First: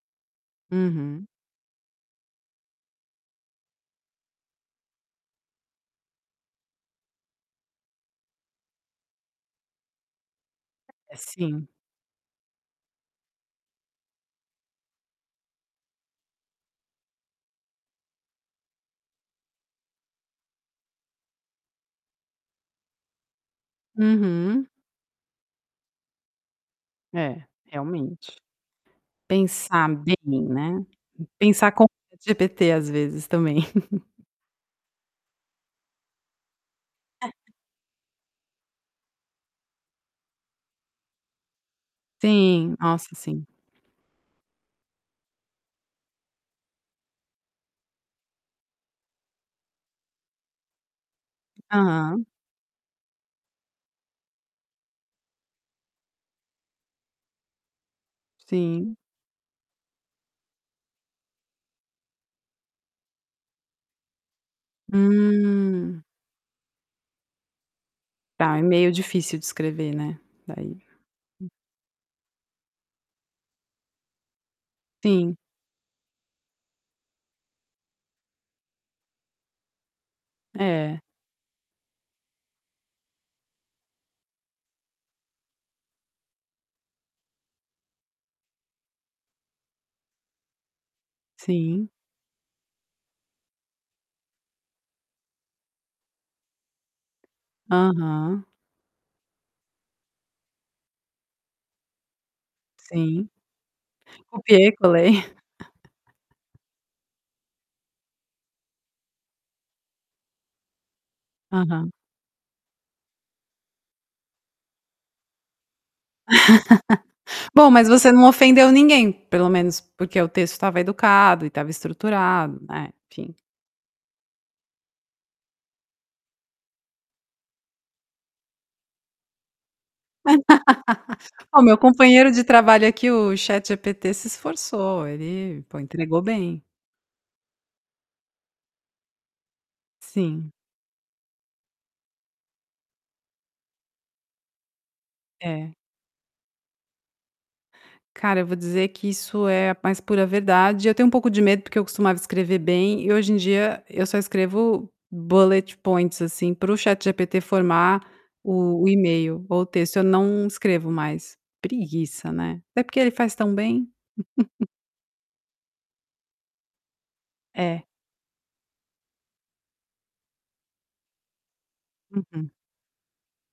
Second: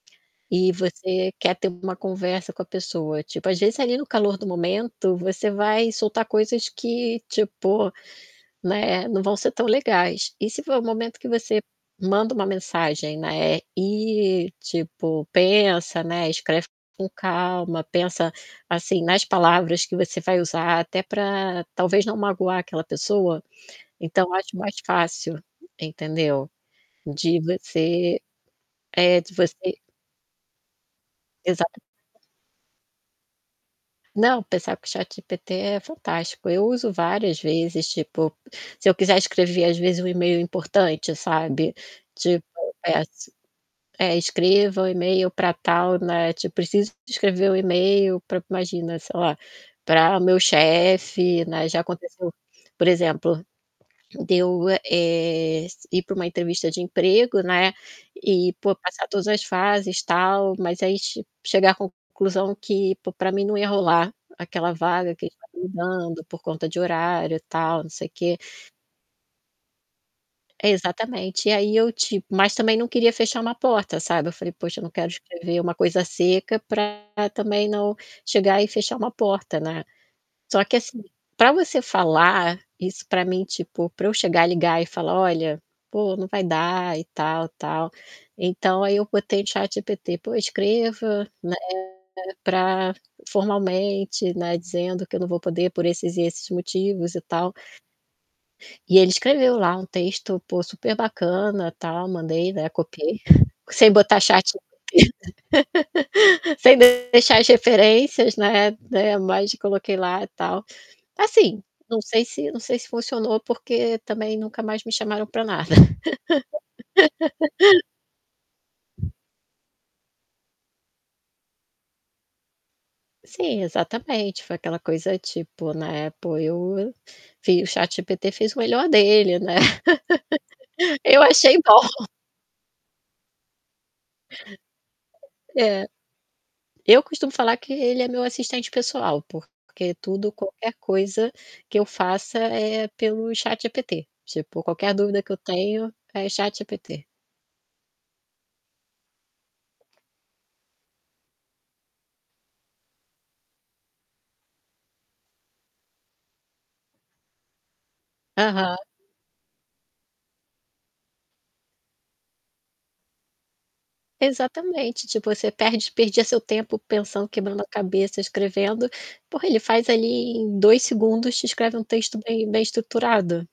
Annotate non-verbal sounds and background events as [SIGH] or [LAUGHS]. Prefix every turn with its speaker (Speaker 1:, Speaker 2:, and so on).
Speaker 1: E
Speaker 2: Uhum.
Speaker 1: você quer ter uma conversa com a pessoa, tipo, às vezes, ali no calor do momento, você vai soltar coisas que, tipo né, eh, não vão ser tão legais. E se for o
Speaker 2: É,
Speaker 1: momento que você
Speaker 2: sim.
Speaker 1: manda uma mensagem, né, e, tipo, pensa, né, escreve com calma, pensa, assim, nas palavras que você vai usar, até pra talvez não magoar aquela pessoa. Então, eu acho
Speaker 2: Uhum.
Speaker 1: mais fácil, entendeu. De
Speaker 2: É,
Speaker 1: você
Speaker 2: realmente.
Speaker 1: é, de você
Speaker 2: Pensar bem, né, pensar com
Speaker 1: Exatamente.
Speaker 2: o ChatGPT, às vezes, também. [CHUCKLES]
Speaker 1: Não, pensar com o ChatGPT é fantástico. Eu uso várias
Speaker 2: [LAUGHS]
Speaker 1: vezes, tipo, se eu quiser escrever, às vezes, um e-mail importante, sabe, tipo,
Speaker 2: Sim,
Speaker 1: eh,
Speaker 2: nossa,
Speaker 1: ass
Speaker 2: sim.
Speaker 1: é: "Escreva o e-mail pra tal", né, tipo: "Preciso de escrever o e-mail pra", imagina, sei lá, "pra meu chefe", né. Já
Speaker 2: Aham.
Speaker 1: aconteceu, por exemplo, de eu, e eh, s ir para uma entrevista de emprego, né, e pô,
Speaker 2: Sim.
Speaker 1: passar todas as fases tal, mas aí che chegar a c-conclusão que pô, pra mim não ia rolar aquela vaga que estariam me
Speaker 2: Hum.
Speaker 1: dando por conta de horário, tal, não sei o quê
Speaker 2: Tá, é meio difícil de escrever, né.
Speaker 1: É,
Speaker 2: Daí
Speaker 1: exatamente.
Speaker 2: u
Speaker 1: E aí, eu, tipo mas também não queria fechar uma porta, sabe. Eu falei: "Poxa, eu não quero
Speaker 2: Sim.
Speaker 1: escrever uma coisa seca pra também não chegar e fechar uma porta, né". Só que,
Speaker 2: É.
Speaker 1: assim, pra você falar isso pra mim, tipo pra eu chegar e ligar e falar: "Olha, pô, não vai dar e tal, tal". Então, aí eu botei no ChatGPT: "Pô, escreva, né,
Speaker 2: Sim.
Speaker 1: pra formalmente, né, dizendo que eu não vou poder por esses e esses motivos e tal".
Speaker 2: Aham.
Speaker 1: E ele escreveu lá um texto pô, super bacana, tal. Mandei, né, copiei
Speaker 2: Sim.
Speaker 1: [CHUCKLES] sem botar ChatGPT,
Speaker 2: Copiei, colei. [CHUCKLES]
Speaker 1: [LAUGHS] sem deixar as referências, né, eh, mas coloquei lá, tal. Assim,
Speaker 2: Aham.
Speaker 1: não sei se não sei se funcionou porque também nunca mais me chamaram pra nada.
Speaker 2: [CHUCKLES]
Speaker 1: [LAUGHS]
Speaker 2: Bom, mas você não ofendeu ninguém, pelo menos, porque o texto estava educado e estava estruturado, né, enfim.
Speaker 1: Sim, exatamente. Foi aquela coisa, tipo, na Apple eu eu vi o ChatGPT fez o melhor dele, né. [LAUGHS] Eu
Speaker 2: [LAUGHS]
Speaker 1: achei
Speaker 2: Ó, meu
Speaker 1: bom.
Speaker 2: companheiro de trabalho aqui, o ChatGPT se esforçou. Ele pô,
Speaker 1: É.
Speaker 2: entregou bem.
Speaker 1: Eu costumo falar que ele é meu assistente pessoal. Porque tudo
Speaker 2: Sim.
Speaker 1: qualquer coisa que eu faça é pelo ChatGPT. Tipo, qualquer dúvida que eu
Speaker 2: É.
Speaker 1: tenho é ChatGPT.
Speaker 2: Cara, eu vou dizer que isso é a mais pura verdade. Eu tenho um pouco de medo porque eu costumava escrever bem e hoje em dia, eu só escrevo bullet points, assim, para o ChatGPT formar
Speaker 1: Aham.
Speaker 2: o o e-mail ou o texto. Eu não escrevo mais. Preguiça, né. Até porque ele faz tão bem. [CHUCKLES]
Speaker 1: Exatamente, tipo, você perde perdia seu tempo pensando quebrando a
Speaker 2: É.
Speaker 1: cabeça escrevendo pô, ele faz ali em 2 segundos, te escreve um texto bem
Speaker 2: Uhum.
Speaker 1: bem estruturado.